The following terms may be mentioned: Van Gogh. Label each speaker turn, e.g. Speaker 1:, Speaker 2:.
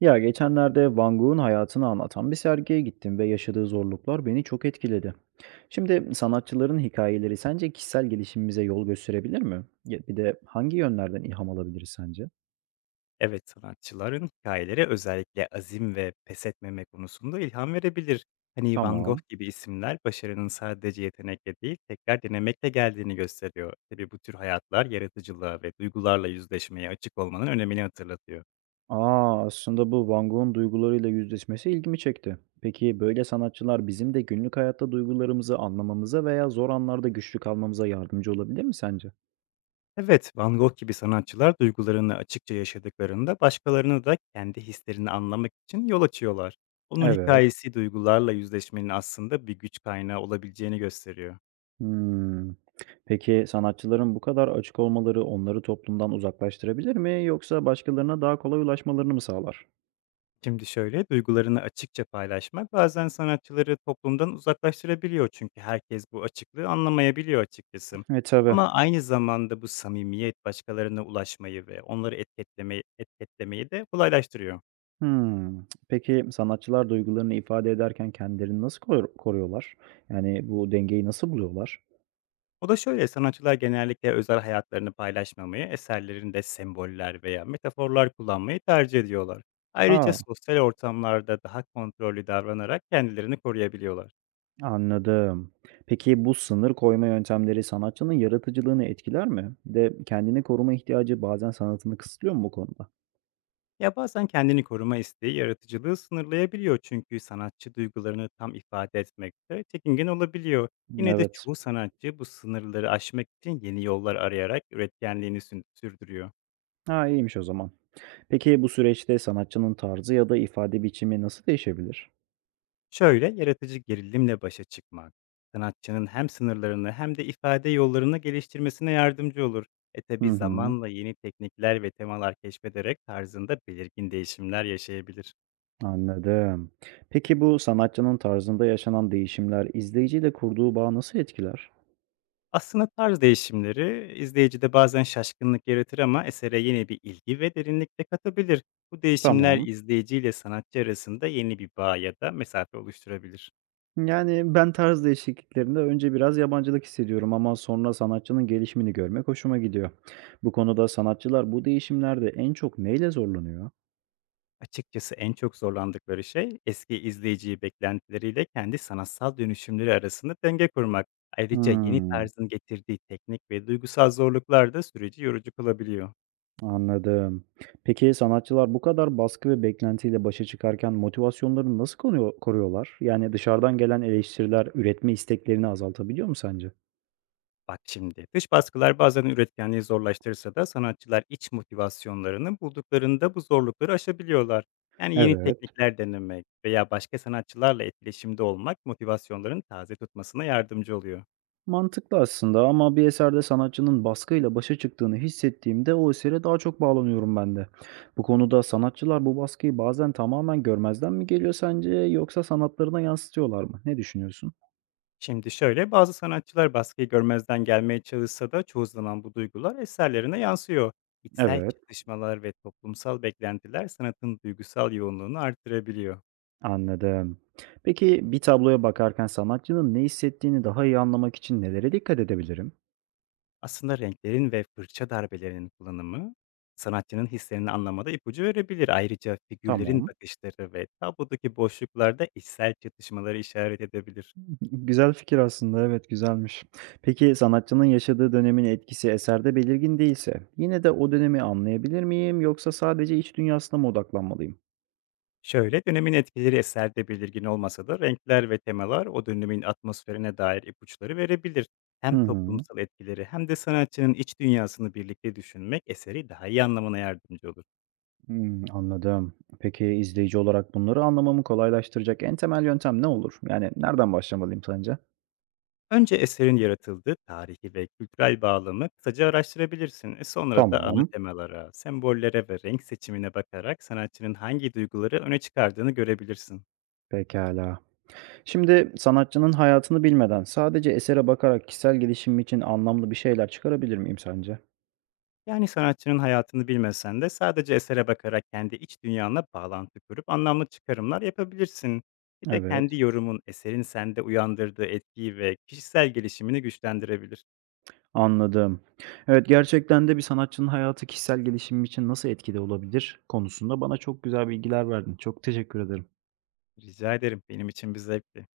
Speaker 1: Ya geçenlerde Van Gogh'un hayatını anlatan bir sergiye gittim ve yaşadığı zorluklar beni çok etkiledi. Şimdi sanatçıların hikayeleri sence kişisel gelişimimize yol gösterebilir mi? Ya bir de hangi yönlerden ilham alabiliriz sence?
Speaker 2: Evet, sanatçıların hikayeleri özellikle azim ve pes etmeme konusunda ilham verebilir. Hani, Van Gogh
Speaker 1: Tamam.
Speaker 2: gibi isimler başarının sadece yetenekle değil, tekrar denemekle geldiğini gösteriyor. Tabii bu tür hayatlar yaratıcılığa ve duygularla yüzleşmeye açık olmanın önemini hatırlatıyor.
Speaker 1: Aslında bu Van Gogh'un duygularıyla yüzleşmesi ilgimi çekti. Peki böyle sanatçılar bizim de günlük hayatta duygularımızı anlamamıza veya zor anlarda güçlü kalmamıza yardımcı olabilir mi sence?
Speaker 2: Evet, Van Gogh gibi sanatçılar duygularını açıkça yaşadıklarında başkalarını da kendi hislerini anlamak için yol açıyorlar. Onun
Speaker 1: Evet.
Speaker 2: hikayesi duygularla yüzleşmenin aslında bir güç kaynağı olabileceğini gösteriyor.
Speaker 1: Hımm. Peki sanatçıların bu kadar açık olmaları onları toplumdan uzaklaştırabilir mi yoksa başkalarına daha kolay ulaşmalarını mı sağlar?
Speaker 2: Şimdi şöyle, duygularını açıkça paylaşmak bazen sanatçıları toplumdan uzaklaştırabiliyor, çünkü herkes bu açıklığı anlamayabiliyor açıkçası.
Speaker 1: E, tabii.
Speaker 2: Ama aynı zamanda bu samimiyet başkalarına ulaşmayı ve onları etiketlemeyi de kolaylaştırıyor.
Speaker 1: Hımm. Peki sanatçılar duygularını ifade ederken kendilerini nasıl koruyorlar? Yani bu dengeyi nasıl buluyorlar?
Speaker 2: O da şöyle, sanatçılar genellikle özel hayatlarını paylaşmamayı, eserlerinde semboller veya metaforlar kullanmayı tercih ediyorlar. Ayrıca
Speaker 1: Aa,
Speaker 2: sosyal ortamlarda daha kontrollü davranarak kendilerini koruyabiliyorlar.
Speaker 1: Anladım. Peki bu sınır koyma yöntemleri sanatçının yaratıcılığını etkiler mi? Bir de kendini koruma ihtiyacı bazen sanatını kısıtlıyor mu bu konuda?
Speaker 2: Ya, bazen kendini koruma isteği yaratıcılığı sınırlayabiliyor, çünkü sanatçı duygularını tam ifade etmekte çekingen olabiliyor. Yine de
Speaker 1: Evet.
Speaker 2: çoğu sanatçı bu sınırları aşmak için yeni yollar arayarak üretkenliğini sürdürüyor.
Speaker 1: Ha, iyiymiş o zaman. Peki bu süreçte sanatçının tarzı ya da ifade biçimi nasıl değişebilir?
Speaker 2: Şöyle, yaratıcı gerilimle başa çıkmak, sanatçının hem sınırlarını hem de ifade yollarını geliştirmesine yardımcı olur. E
Speaker 1: Hı
Speaker 2: tabi
Speaker 1: hı,
Speaker 2: zamanla yeni teknikler ve temalar keşfederek tarzında belirgin değişimler yaşayabilir.
Speaker 1: anladım. Peki bu sanatçının tarzında yaşanan değişimler izleyiciyle kurduğu bağı nasıl etkiler?
Speaker 2: Aslında tarz değişimleri izleyicide bazen şaşkınlık yaratır, ama esere yeni bir ilgi ve derinlik de katabilir. Bu değişimler
Speaker 1: Tamam.
Speaker 2: izleyiciyle sanatçı arasında yeni bir bağ ya da mesafe oluşturabilir.
Speaker 1: Yani ben tarz değişikliklerinde önce biraz yabancılık hissediyorum ama sonra sanatçının gelişimini görmek hoşuma gidiyor. Bu konuda sanatçılar bu değişimlerde en çok neyle zorlanıyor?
Speaker 2: Açıkçası en çok zorlandıkları şey eski izleyiciyi beklentileriyle kendi sanatsal dönüşümleri arasında denge kurmak. Ayrıca yeni
Speaker 1: Hmm.
Speaker 2: tarzın getirdiği teknik ve duygusal zorluklar da süreci yorucu kılabiliyor.
Speaker 1: Anladım. Peki sanatçılar bu kadar baskı ve beklentiyle başa çıkarken motivasyonlarını nasıl koruyorlar? Yani dışarıdan gelen eleştiriler üretme isteklerini azaltabiliyor mu sence?
Speaker 2: Bak şimdi, dış baskılar bazen üretkenliği zorlaştırırsa da sanatçılar iç motivasyonlarını bulduklarında bu zorlukları aşabiliyorlar. Yani yeni
Speaker 1: Evet.
Speaker 2: teknikler denemek veya başka sanatçılarla etkileşimde olmak motivasyonların taze tutmasına yardımcı oluyor.
Speaker 1: Mantıklı aslında ama bir eserde sanatçının baskıyla başa çıktığını hissettiğimde o esere daha çok bağlanıyorum ben de. Bu konuda sanatçılar bu baskıyı bazen tamamen görmezden mi geliyor sence yoksa sanatlarına yansıtıyorlar mı? Ne düşünüyorsun?
Speaker 2: Şimdi şöyle, bazı sanatçılar baskıyı görmezden gelmeye çalışsa da çoğu zaman bu duygular eserlerine yansıyor. İçsel
Speaker 1: Evet.
Speaker 2: çatışmalar ve toplumsal beklentiler sanatın duygusal yoğunluğunu artırabiliyor.
Speaker 1: Anladım. Peki bir tabloya bakarken sanatçının ne hissettiğini daha iyi anlamak için nelere dikkat edebilirim?
Speaker 2: Aslında renklerin ve fırça darbelerinin kullanımı sanatçının hislerini anlamada ipucu verebilir. Ayrıca figürlerin
Speaker 1: Tamam.
Speaker 2: bakışları ve tablodaki boşluklarda içsel çatışmaları işaret edebilir.
Speaker 1: Güzel fikir aslında. Evet, güzelmiş. Peki sanatçının yaşadığı dönemin etkisi eserde belirgin değilse, yine de o dönemi anlayabilir miyim yoksa sadece iç dünyasına mı odaklanmalıyım?
Speaker 2: Şöyle, dönemin etkileri eserde belirgin olmasa da renkler ve temalar o dönemin atmosferine dair ipuçları verebilir.
Speaker 1: Hı
Speaker 2: Hem
Speaker 1: hı.
Speaker 2: toplumsal etkileri hem de sanatçının iç dünyasını birlikte düşünmek eseri daha iyi anlamana yardımcı olur.
Speaker 1: Hmm, anladım. Peki izleyici olarak bunları anlamamı kolaylaştıracak en temel yöntem ne olur? Yani nereden başlamalıyım sence?
Speaker 2: Önce eserin yaratıldığı tarihi ve kültürel bağlamı kısaca araştırabilirsin. E sonra da ana
Speaker 1: Tamam.
Speaker 2: temalara, sembollere ve renk seçimine bakarak sanatçının hangi duyguları öne çıkardığını görebilirsin.
Speaker 1: Pekala. Şimdi sanatçının hayatını bilmeden sadece esere bakarak kişisel gelişimim için anlamlı bir şeyler çıkarabilir miyim sence?
Speaker 2: Yani sanatçının hayatını bilmesen de sadece esere bakarak kendi iç dünyanla bağlantı kurup anlamlı çıkarımlar yapabilirsin. Bir de
Speaker 1: Evet,
Speaker 2: kendi yorumun eserin sende uyandırdığı etkiyi ve kişisel gelişimini güçlendirebilir.
Speaker 1: anladım. Evet, gerçekten de bir sanatçının hayatı kişisel gelişimim için nasıl etkili olabilir konusunda bana çok güzel bilgiler verdin. Çok teşekkür ederim.
Speaker 2: Rica ederim, benim için bir zevkti.